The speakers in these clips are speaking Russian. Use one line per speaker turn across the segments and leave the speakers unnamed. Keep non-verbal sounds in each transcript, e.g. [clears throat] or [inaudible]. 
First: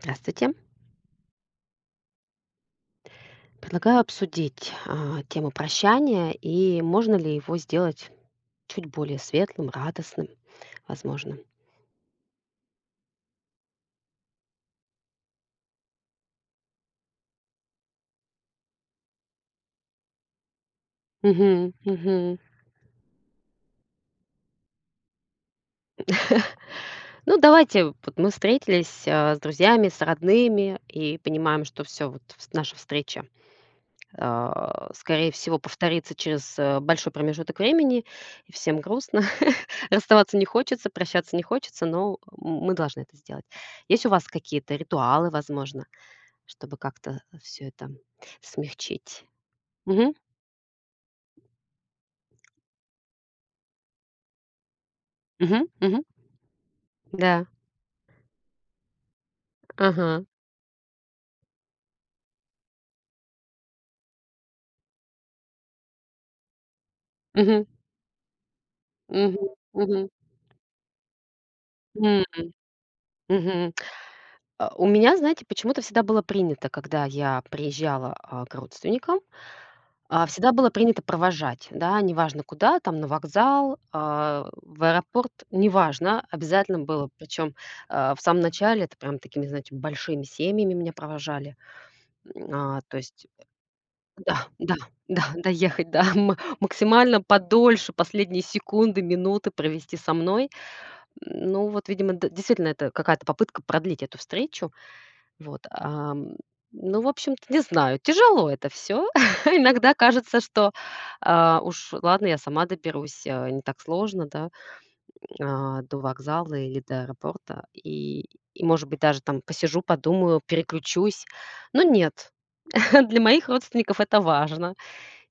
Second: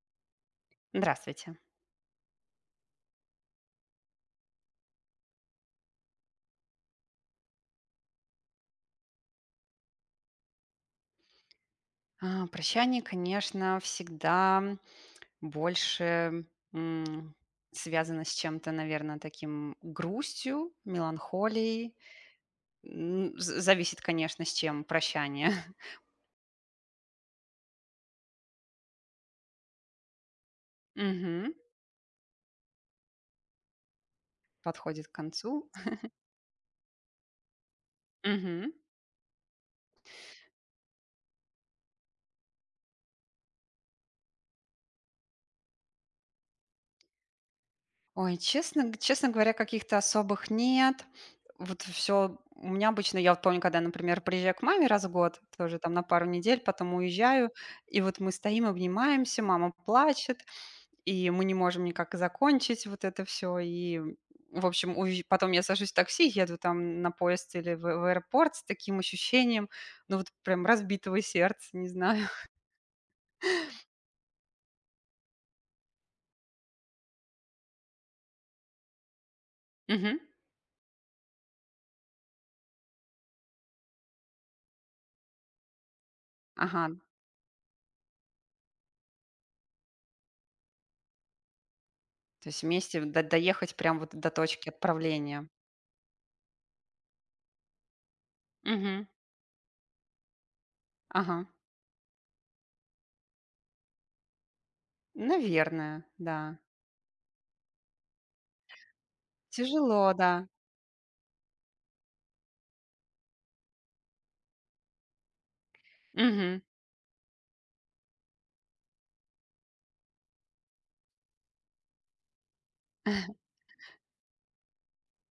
Здравствуйте.
Здравствуйте.
Предлагаю обсудить, тему прощания и можно ли его сделать чуть более светлым, радостным, возможно.
А, прощание, конечно, всегда больше м, связано с чем-то, наверное, таким грустью,
Мгм,
меланхолией.
мгм.
Зависит, конечно, с чем прощание [laughs]
[laughs] Ну, давайте, вот мы встретились, с друзьями, с родными и
Мгм.
понимаем, что все вот вс наша встреча, а,
Подходит к
скорее всего,
концу.
повторится через, большой промежуток времени, и
Мгм.
всем грустно, [laughs] расставаться не хочется, прощаться не хочется, но, мы должны это сделать. Есть у вас какие-то ритуалы, возможно? Чтобы как-то все это
Ой, честно, г-
смягчить.
честно говоря, каких-то
Мгм,
особых нет. Вот все, у меня обычно, я вот помню, когда, например, приезжаю к маме раз в год,
мгм,
тоже там на
мгм.
пару недель, потом
Да.
уезжаю, и вот мы стоим, обнимаемся, мама
Ага.
плачет. И мы не можем никак закончить вот это все, и, в общем, уви потом я сажусь в такси, еду там на поезд
Мгм,
или в аэропорт с таким
мгм,
ощущением,
мгм,
ну, вот прям разбитого сердца, не
м,
знаю.
мгм. У меня, знаете, почему-то всегда было принято, когда я приезжала, к родственникам,
[laughs] Мгм.
всегда было принято провожать, да, неважно куда, там на вокзал, в аэропорт, неважно, обязательно
Ага.
было. Причем в самом начале это прям такими, знаете, большими семьями меня провожали.
То есть
А, то
вместе до
есть
доехать прям вот до
Да,
точки
да, да,
отправления.
доехать, да, [laughs] максимально подольше, последние секунды,
Мгм.
минуты провести со мной.
Ага.
Ну, вот, видимо, д действительно, это какая-то попытка продлить эту встречу. Вот,
Наверное,
ам,
да.
ну, в общем-то, не знаю, тяжело это все. [laughs] Иногда
Тяжело, да.
кажется, что, уж ладно, я сама доберусь, не так сложно, да, до вокзала
Мгм.
или до аэропорта. И может быть, даже там посижу, подумаю, переключусь. Но нет, [laughs] для
[laughs]
моих родственников это важно.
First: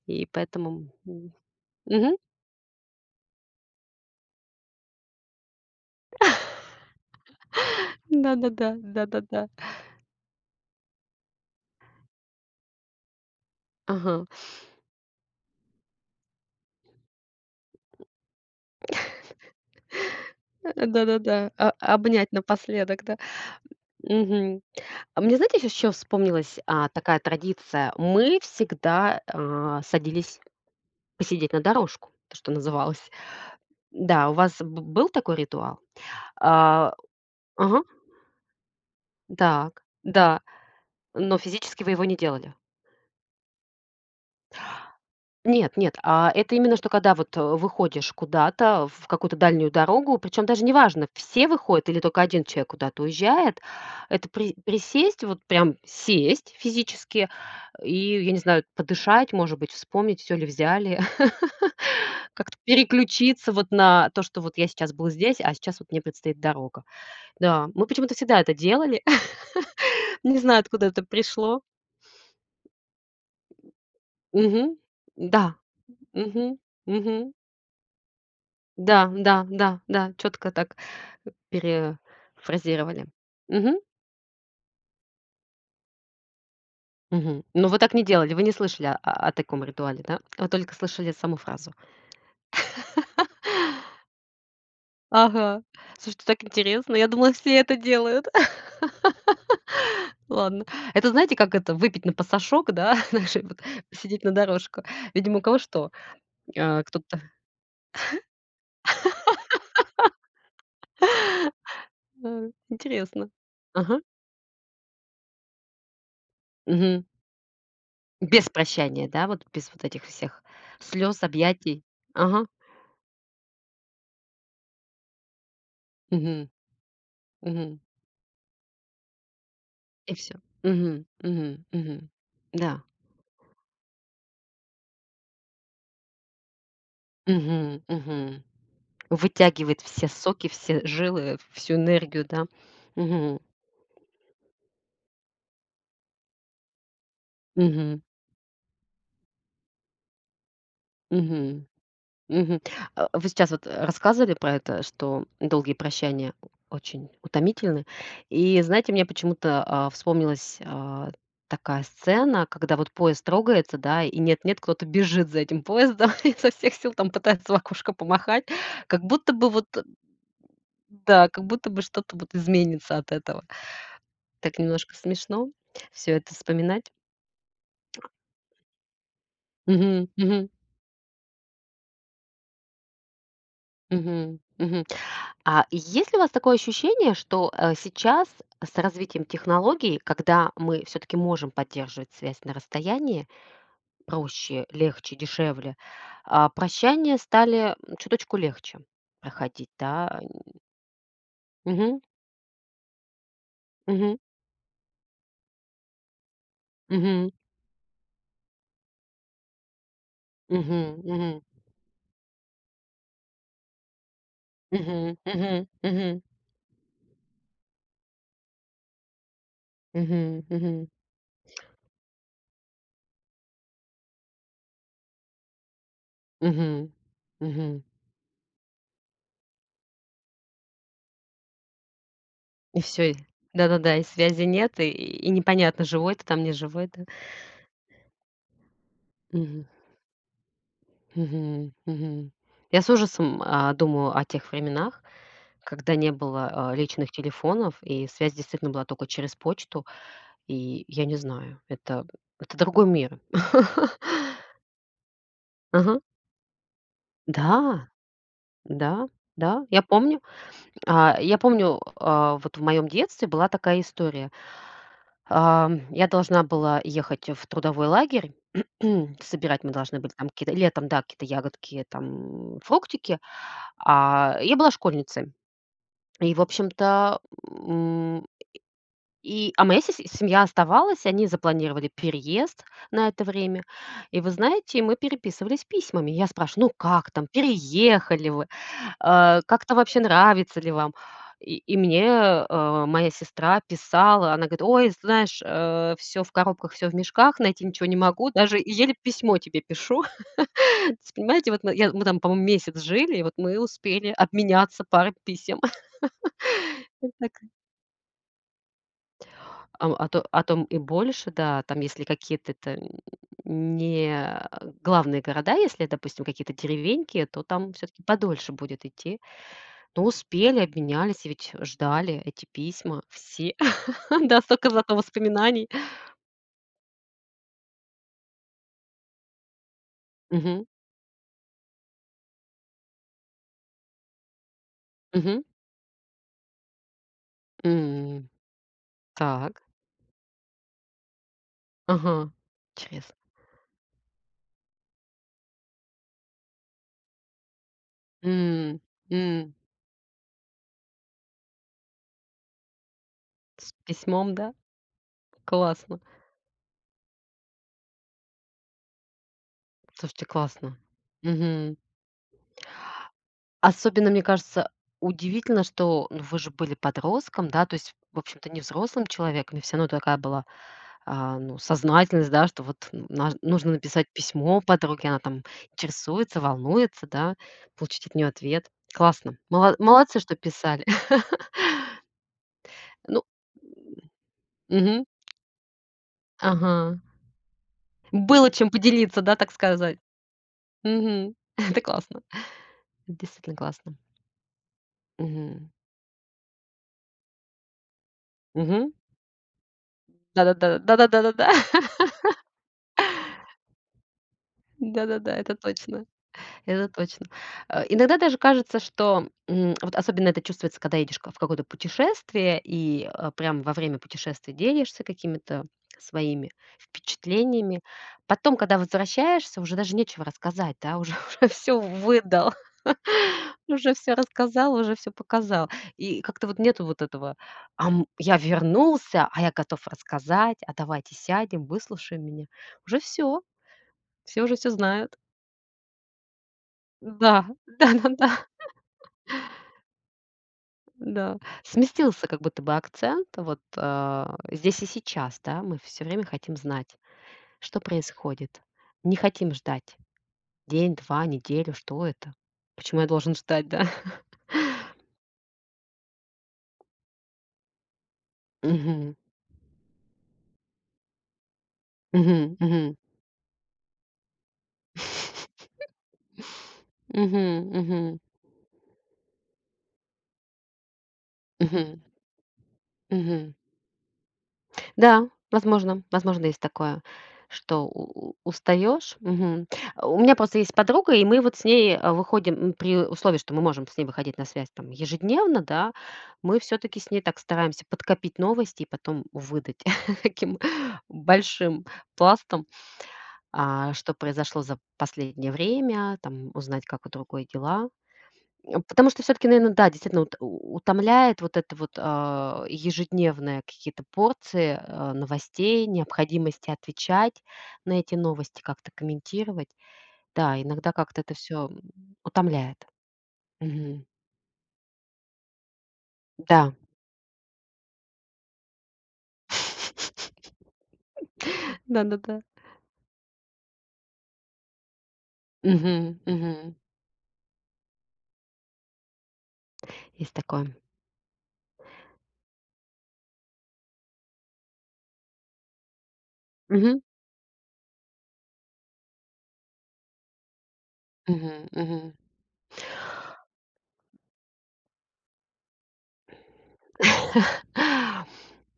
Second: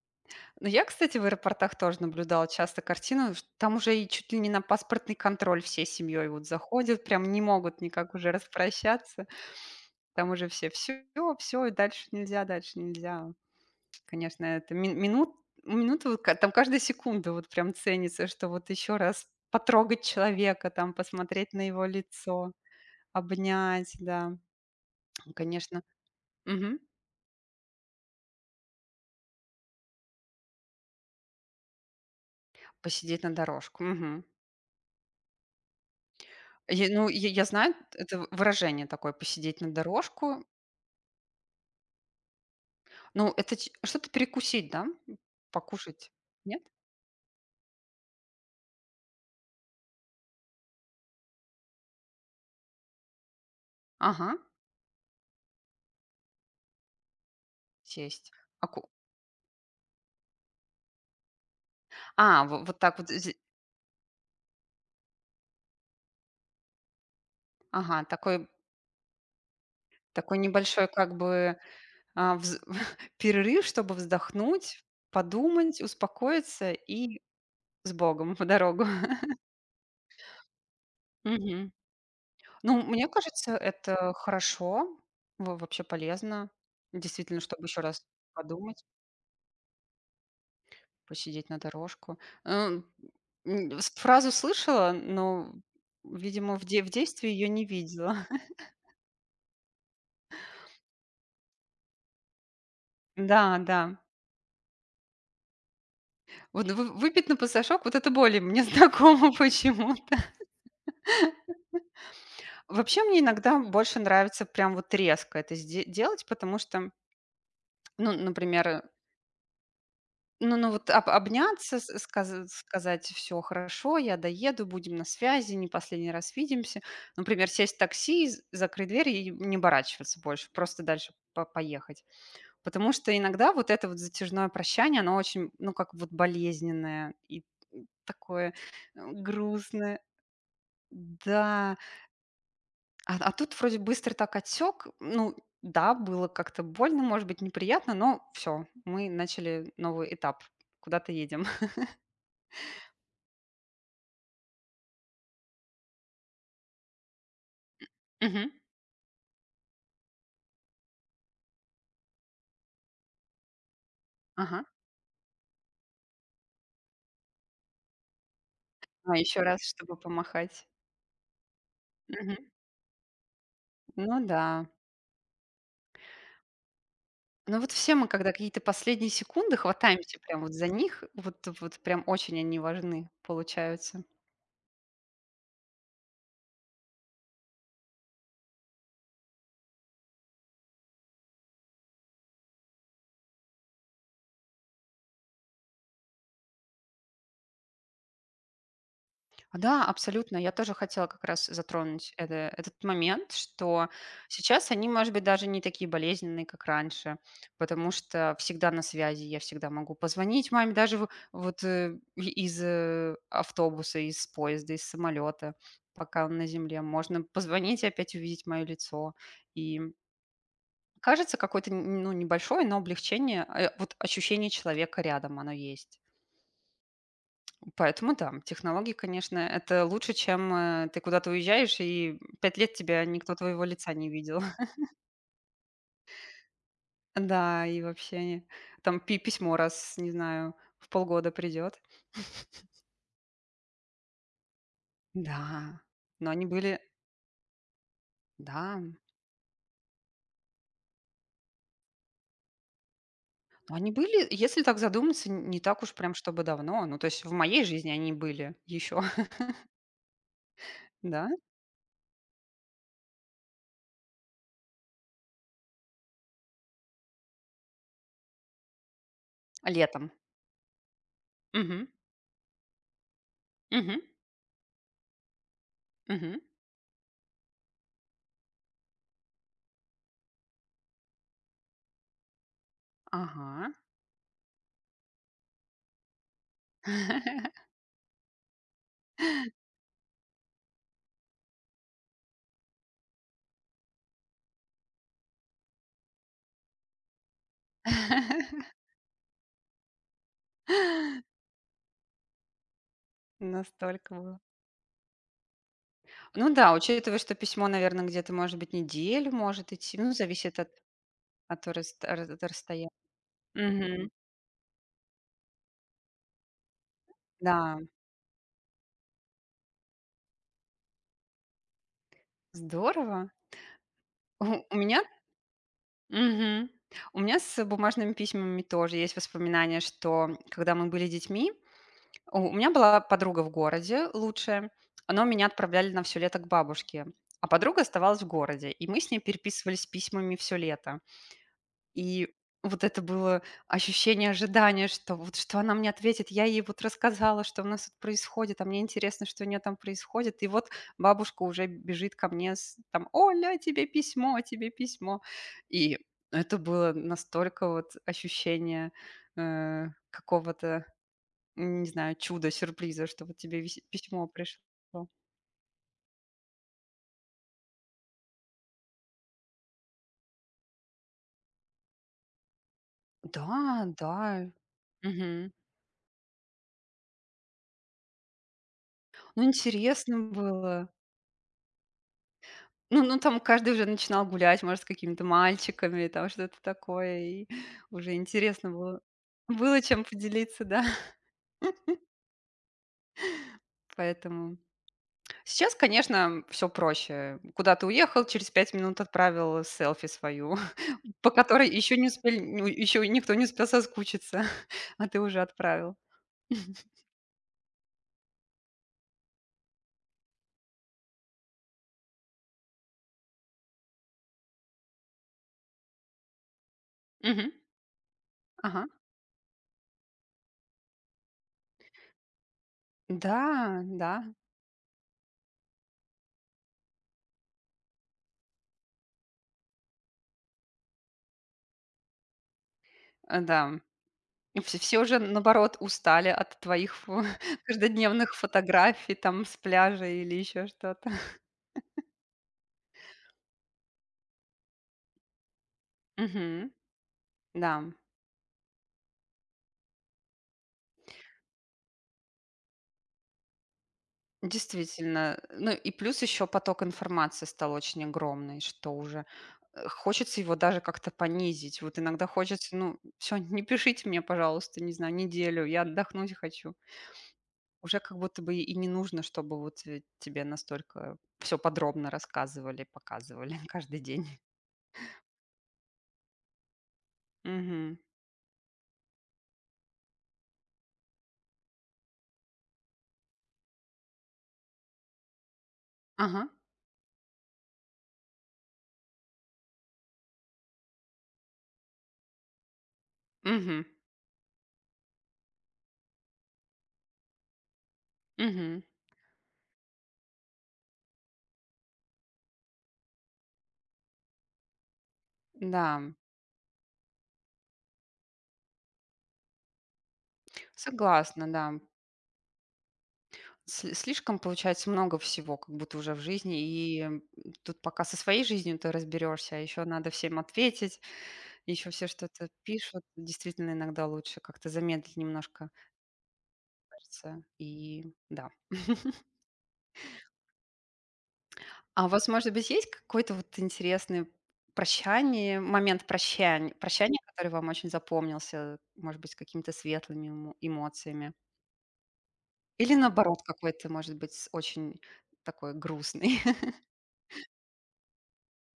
И
Ну, я,
поэтому,
кстати, в
м,
аэропортах тоже
мгм.
наблюдала часто картину, там уже и чуть ли не на паспортный контроль всей семьей вот заходят, прям не могут никак уже [laughs]
Да-да-да,
распрощаться,
да-да-да.
там уже все, все, все, и дальше нельзя, дальше нельзя.
Ага.
Конечно, это минуты, вот там каждая секунда вот прям ценится, что вот еще раз потрогать человека,
Э,
там
да-да-да.
посмотреть на
А
его
обнять
лицо,
напоследок, да.
обнять, да,
Мгм. А мне, знаете,
конечно.
еще вспомнилась,
Мгм.
такая традиция. Мы всегда, садились посидеть на дорожку, то, что называлось.
Посидеть на дорожку. Мгм.
Да, у вас б был такой ритуал?
Я,
А,
ну, я знаю
ага,
это выражение такое, посидеть на
так,
дорожку.
да, но физически вы его не делали?
Ну, это ч что-то перекусить, да?
Нет нет,
Покушать?
а это
Нет?
именно что когда вот, выходишь куда-то, в какую-то дальнюю дорогу, причем даже неважно, все выходят или только один человек куда-то уезжает, это
Ага,
присесть, вот прям сесть физически и,
сесть.
я не знаю,
А
подышать, может быть, вспомнить, все ли взяли, [laughs]
а,
как-то
во вот так вот зе
переключиться вот на то, что вот я сейчас был здесь, а сейчас вот мне предстоит дорога. Да, мы
ага,
почему-то всегда
такой
это делали. [laughs] Не
такой
знаю, откуда
небольшой
это
как бы,
пришло.
а, вз [laughs] перерыв, чтобы
Мгм.
вздохнуть,
Да.
подумать,
Мгм.
успокоиться и
Мгм.
с Богом в дорогу.
Да,
[laughs]
да, да, да, четко так
Мгм. Ну,
перефразировали.
мне кажется,
Мгм,
это хорошо, во вообще полезно. Действительно,
мгм.
чтобы
Но вы
еще
так не
раз
делали, вы не
подумать.
слышали о таком ритуале, да? Вы только слышали саму
Посидеть на
фразу.
дорожку. Э,
[laughs]
м, с Фразу слышала, но,
Ага. Слушайте, так
видимо, в
интересно. Я
действии
думала,
ее
все
не
это
видела.
делают.
[laughs]
[laughs] Ладно. Это знаете, как это выпить на посошок, да, [laughs] знаешь,
Да,
вот
да.
сидеть на дорожку. Видимо, у кого что.
Вот
А,
вы
кто-то
выпить на потрошок, вот это более мне [laughs] знакомо почему-то.
[laughs] Э,
Вообще мне
интересно.
иногда больше
Ага.
нравится прям вот резко это сде делать, потому что,
Мгм.
ну,
Без
например,
прощания, да, вот без вот этих всех
ну вот об
слез,
обняться,
объятий.
с сказ
Ага.
сказать: все хорошо, я доеду, будем на связи, не последний раз
Мгм,
видимся". Например, сесть в
мгм.
такси, з закрыть дверь и не
И
оборачиваться
все
больше, просто
Мгм,
дальше по
мгм,
поехать.
мгм. Да.
Потому что иногда вот это вот затяжное прощание, оно очень, ну, как вот болезненное и
Мгм, мгм.
такое,
Вытягивает
грустное.
все соки, все жилы, всю
Да.
энергию, да?
А
Мгм,
тут вроде быстро так отсек. Ну да, было как-то больно, может быть, неприятно,
мгм,
но все, мы начали новый этап. Куда-то едем.
мгм, мгм. Вы сейчас вот рассказывали про это, что долгие прощания очень утомительны.
[laughs] Мгм.
И знаете, мне почему-то, вспомнилась, такая сцена, когда вот поезд трогается, да, и нет-нет,
Ага.
кто-то бежит за этим поездом, [laughs] изо всех сил там пытается в окошко помахать. Как
А,
будто
еще
бы
раз,
вот
чтобы помахать.
Да, как будто бы что-то вот
Мгм.
изменится от этого.
Ну да.
Так немножко смешно все это вспоминать.
Ну вот все мы, когда какие-то последние секунды,
Мгм,
хватаемся прям
мгм,
вот за них, вот вот прям очень они важны, получаются.
мгм, мгм. А есть ли у вас такое ощущение, что, сейчас с развитием технологий, когда мы все таки можем поддерживать связь на расстоянии проще, легче, дешевле, прощания стали, чуточку легче проходить,
Да,
да?
абсолютно. Я тоже хотела как раз
Мгм,
затронуть этот момент, что
мгм,
сейчас они, может быть, даже не такие болезненные, как раньше,
мгм,
потому что всегда на связи, я всегда могу позвонить маме
мгм,
даже
мгм,
вот из автобуса, из поезда, из
мгм,
самолета,
мгм, мгм,
пока он на земле. Можно позвонить и опять увидеть мое лицо. И
мгм, мгм.
кажется, какое-то ну, небольшое, но облегчение, вот ощущение человека рядом, оно есть.
Мгм. Мгм.
Поэтому да, технологии, конечно, это лучше, чем ты куда-то уезжаешь, и 5 лет
И
тебя
все
никто твоего лица
да-да-да, и
не видел.
связи
[laughs]
нет, и непонятно, живой ты там, не живой, да?
Да, и вообще там письмо
Мгм.
раз, не знаю, в полгода
Мгм.
придет.
Мгм. Я с ужасом, думаю о тех временах,
Да,
когда не
но они
было,
были,
личных телефонов, и связь действительно
да,
была только через почту. И я не знаю, это другой мир.
но они были,
[laughs]
если так задуматься, не так уж
Ага.
прям чтобы давно. Ну, то есть в моей
Да,
жизни они были еще,
да, да, я помню.
[laughs] да,
Я помню, вот в моем детстве была такая история. Ам, я должна была ехать в трудовой лагерь. [clears throat] Собирать мы должны
летом.
были там какие-то летом, да, какие-то ягодки,
Мгм.
там фруктики.
Мгм.
Я была школьницей. И,
Мгм.
в общем-то, моя се семья оставалась, они запланировали переезд на это время.
Ага.
И вы знаете, мы переписывались письмами. Я спрашиваю: «Ну как там, переехали вы? Э, как то вообще, нравится ли вам?» И мне, моя сестра писала, она говорит: «Ой, знаешь, все в коробках, все в мешках, найти ничего не могу, даже и
[laughs]
еле письмо тебе пишу». [laughs] То есть, понимаете, мы там, по-моему, месяц жили, и вот мы успели
Настолько было.
обменяться парой писем. [laughs]
Ну да, учитывая,
Так
что письмо, наверное, где-то, может быть, неделю может
Ам,
идти,
а
ну,
то а
зависит
там
от,
и больше, да. Там, если
от
какие-то это,
расстояния.
м,
Мгм.
не главные города, если, допустим, какие-то деревеньки, то там
Да,
все таки подольше будет идти. Но успели, обменялись, ведь ждали эти письма
здорово.
все. [laughs] Да,
У,
столько
у
зато
меня,
воспоминаний.
мгм, у меня с бумажными письмами тоже есть воспоминания, что
Мгм,
когда мы были детьми, у меня была подруга в городе лучшая, но
мгм.
меня отправляли на все лето к бабушке, а подруга оставалась в
М,
городе, и мы с ней
так.
переписывались письмами все лето. И
Ага.
вот это
Интересно.
было ощущение ожидания, что вот что она мне ответит. Я ей вот рассказала, что у нас тут происходит, а мне
М,
интересно, что у
м.
нее там происходит. И вот бабушка уже бежит ко мне с там «Оля,
С
тебе
письмом,
письмо,
да?
тебе письмо». И
Классно.
это было настолько вот ощущение э,
Слушайте, классно.
какого-то,
Мгм.
не знаю, чуда, сюрприза, что вот тебе
Особенно, мне
письмо пришло.
кажется, удивительно, что, ну, вы же были подростком, да, то есть, в общем-то, не взрослым человеком, и всё равно такая была, ну, сознательность, да, что вот н наж
Да,
нужно написать
да.
письмо подруге, она там
Мгм.
интересуется, волнуется, да, получить от нее ответ. Классно.
Ну,
Мала
интересно
молодцы, что писали.
было.
[laughs]
Ну ну,
Ну
там каждый уже начинал гулять, может, с
Мгм.
какими-то мальчиками, там что-то
Ага.
такое, и уже
Было чем
интересно было.
поделиться, да, так
Было
сказать.
чем поделиться, да, [laughs]
Мгм. [laughs] Это классно. Действительно классно.
поэтому.
Мгм.
Сейчас, конечно, все проще. Куда ты уехал, через пять
Мгм.
минут отправил селфи свою,
Да-да-да.
[laughs] по
Да-да-да-да-да.
которой
[laughs]
еще не успели, ну, еще никто не успел соскучиться, [laughs] а ты
Да-да-да,
уже
это
отправил.
точно. Это
[laughs]
точно. Э, иногда даже кажется, что, вот особенно это чувствуется, когда едешь ка в какое-то путешествие и, прям во время путешествия делишься какими-то своими
Мгм.
впечатлениями. Потом, когда
Ага.
возвращаешься, уже даже нечего рассказать, да, уже [laughs] уже всё выдал, [laughs]
Да,
уже все
да,
рассказал, уже все показал. И как-то вот нету вот этого: «Ам, я вернулся, а я готов рассказать, а давайте сядем, выслушай меня». Уже все,
да.
все уже все
Вс все
знают.
уже, наоборот, устали от твоих фо
Да, [laughs]
[laughs] каждодневных
да-да-да.
фотографий там с пляжа или еще что-то.
Да, сместился как будто бы акцент. Вот, здесь и сейчас, да, мы все время хотим
Мгм.
знать,
Да,
что происходит. Не хотим ждать день, 2, неделю, что это? Почему я должен ждать, да? [laughs]
действительно. Ну и плюс еще поток информации стал очень огромный, что
Мгм,
уже, хочется его даже как-то понизить. Вот иногда
мгм,
хочется,
мгм.
ну, все [laughs] не пишите мне, пожалуйста, не знаю, неделю,
[laughs]
я отдохнуть хочу.
Мгм,
Уже
мгм,
как будто бы и не нужно, чтобы вот, тебе настолько все
мгм,
подробно рассказывали,
мгм.
показывали [laughs] каждый день.
Да, возможно, возможно, есть такое, что
Мгм.
у устаёшь. Мгм. А у меня просто есть подруга, и мы вот с ней, выходим, м, при условии, что мы можем с ней выходить на связь там ежедневно, да,
Ага.
мы все таки с ней так стараемся подкопить новости и потом выдать [laughs] таким большим пластом,
Мгм.
что произошло за последнее время, там, узнать, как у другой дела. Э,
Мгм.
потому что все таки наверное, да, действительно ут у утомляет вот это вот, ежедневные какие-то порции,
Да,
новостей, необходимости отвечать на эти новости, как-то комментировать. Да, иногда как-то это
согласна,
все
да.
утомляет. Мгм.
Слишком, получается, много всего как будто уже в жизни,
Да.
и, тут пока со своей жизнью ты разберешься, а еще надо всем
[laughs]
ответить, еще все
Да-да-да.
что-то пишут. Действительно, иногда лучше как-то замедлить немножко,
Мгм, мгм.
кажется, и да.
Есть такое.
А у вас, может быть, есть какой-то вот интересный прощание, момент прощания,
Мгм,
прощания, который вам очень запомнился, может быть, с какими-то светлыми эмоциями?
мгм, мгм.
Или, наоборот, какой-то, может быть, с очень такой грустный?
[laughs]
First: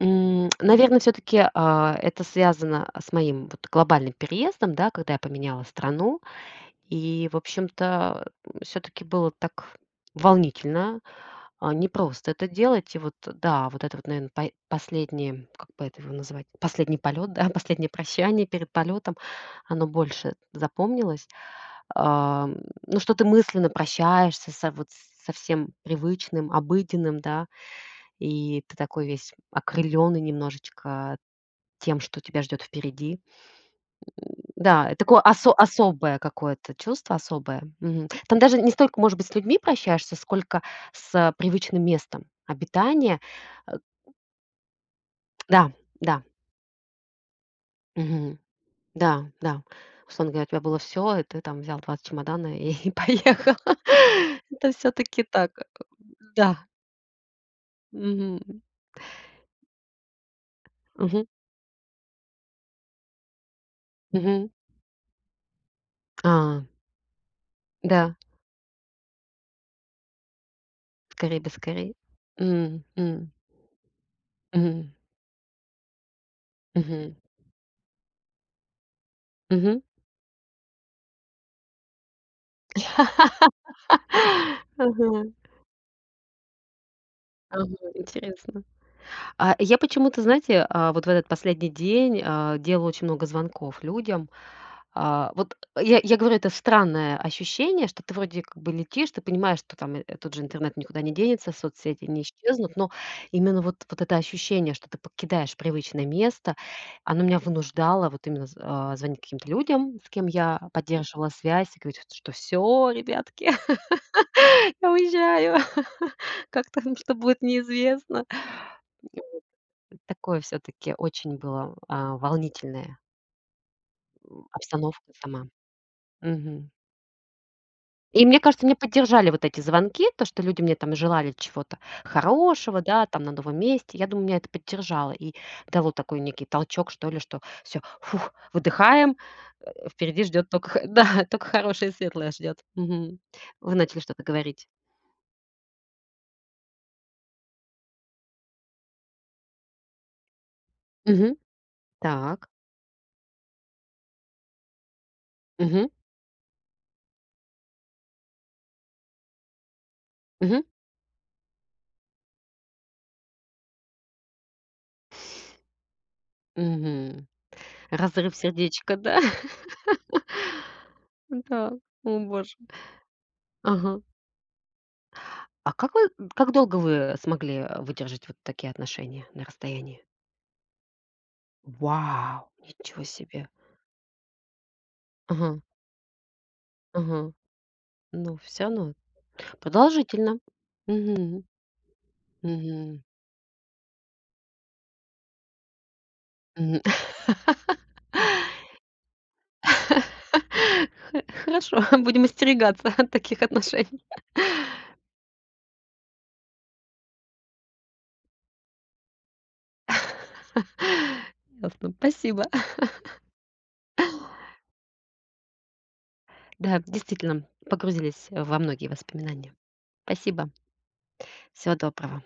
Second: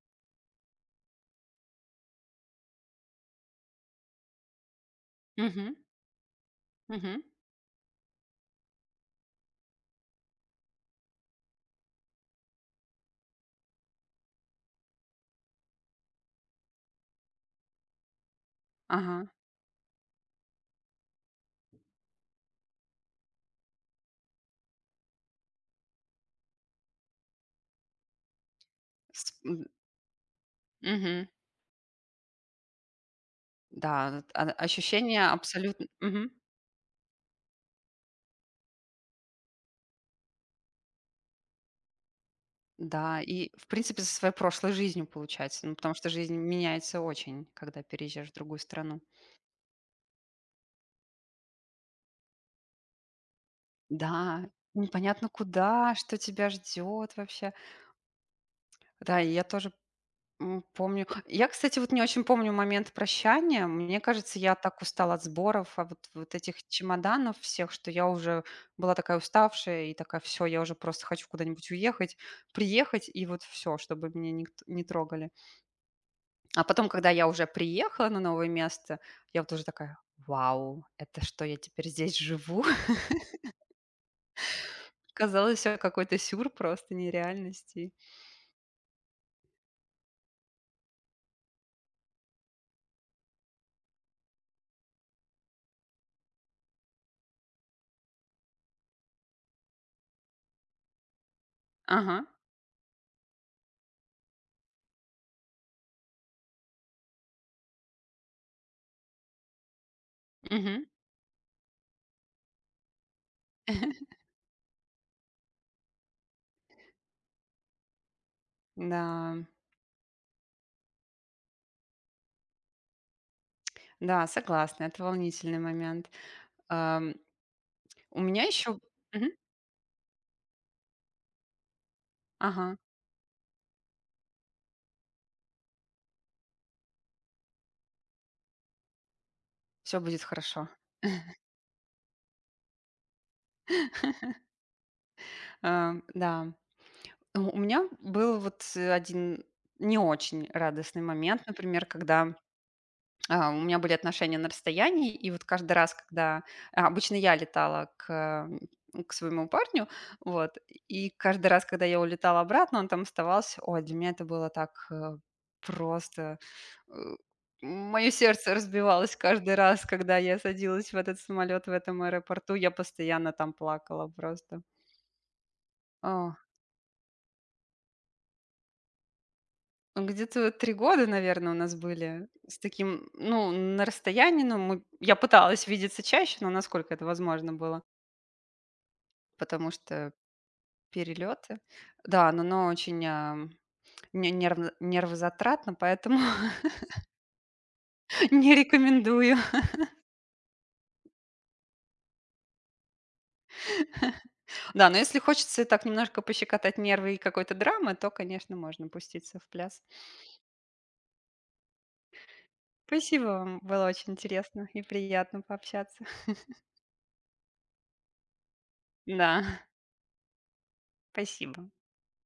М, наверно, таки это связано, с моим вот глобальным переездом, да, когда я
[laughs]
поменяла
Мгм,
страну.
мгм.
И, в общем-то, все-таки было так волнительно, непросто это делать. И вот, да, вот это вот, наверное, последний, как бы это его назвать, последний полет, да, [laughs] последнее прощание перед полетом,
Ага.
оно больше запомнилось. А, м, ну, что ты мысленно прощаешься со, вот, со всем привычным, обыденным, да, и ты такой
С
весь окрыленный немножечко
Мгм.
тем, что тебя ждет впереди.
Да, вот
Да, такое
ощущение абсолютно.
особое
Мгм.
какое-то чувство, особое. Мгм. Там даже не столько, может быть, с людьми прощаешься, сколько с, привычным местом
Да,
обитания.
и, в
Э,
принципе, со своей прошлой жизнью, получается.
да,
Ну, потому что
да,
жизнь меняется очень, когда переезжаешь в
мгм,
другую страну.
да, да. Условно говоря, у тебя было все, и ты там взял 2 чемодана и [laughs] поехал. [laughs]
Да,
Это все таки
непонятно
так.
куда, что тебя
Да.
ждет вообще.
Мгм.
Да, и я тоже, помню.
Мгм.
Я, кстати, вот не очень помню момент прощания. Мне кажется,
Мгм.
я так устала от сборов, а вот вот
А,
этих чемоданов всех, что я
да,
уже была такая уставшая и такая: все я уже просто хочу
скорее бы
куда-нибудь
скорее.
уехать,
М,
приехать, и
м,
вот все чтобы меня никто не
мгм,
трогали". А потом, когда
мгм,
я уже приехала на новое место, я вот уже
мгм.
такая: "Вау, это что, я теперь здесь живу?" [laughs]
[laughs] Ага,
Казалось, всё какой-то сюр просто
ага,
нереальности.
интересно. А, я почему-то, знаете, вот в этот последний день, делаю очень много звонков людям. Я говорю, это странное ощущение, что ты вроде как бы летишь, ты понимаешь, что там, тот же интернет никуда не денется, соцсети не
Ага,
исчезнут, но именно вот это ощущение, что ты покидаешь привычное место, оно меня вынуждало вот именно звонить каким-то людям, с кем я
мгм.
поддерживала связь, и говорить, что все, ребятки,
[laughs]
[laughs] я уезжаю, [laughs] как там, что будет, неизвестно.
Да,
Такое все таки очень было, волнительное,
да,
м,
согласна, это
обстановка сама.
волнительный момент.
Мгм.
Ам, у
И мне
меня
кажется, мне
еще
поддержали вот эти звонки, то, что люди мне там желали чего-то
ага.
хорошего, да, там на новом месте. Я думаю, меня это поддержало и дало такой некий толчок, что ли, что все, фух, выдыхаем,
Все будет
впереди ждет
хорошо.
только, х [laughs] да, только хорошее и светлое ждет. Мгм. Вы начали что-то говорить.
Да, у меня был вот, 1 не очень радостный
Мгм.
момент, например, когда
Так.
А, у меня были отношения на расстоянии, и вот каждый
Мгм.
раз, когда обычно я летала к своему парню, вот,
Мгм.
и каждый раз, когда я улетала обратно, он там оставался. Ой, для меня это было так просто. э,
Мгм.
Мое
Разрыв
сердце
сердечка,
разбивалось
да?
каждый
[laughs]
раз, когда я садилась в этот самолет в
Да.
этом
О
аэропорту.
боже.
Я постоянно там
Ага.
плакала просто.
А как вы как долго вы смогли, выдержать вот такие отношения на расстоянии?
Ну, где-то вот 3 года, наверное, у нас были
Вау!
с
Ничего
таким,
себе.
ну, на расстоянии, но мы я
Ага,
пыталась видеться чаще, но насколько это
ага.
возможно было,
Ну, всё равно
потому что
продолжительно. Мгм,
перелеты. Да, но оно
мгм,
очень, а, не нервно нервозатратно, поэтому
мгм.
[laughs] не
[laughs]
рекомендую.
Хо хорошо, [laughs] будем остерегаться от таких отношений.
Да, но если хочется так немножко пощекотать нервы и какой-то драмы, то, конечно, можно пуститься в пляс.
[laughs] Ясно, спасибо.
Спасибо вам, было очень интересно и приятно пообщаться. [laughs]
Да, действительно, погрузились во многие
Да,
воспоминания. Спасибо,
спасибо.
всего доброго.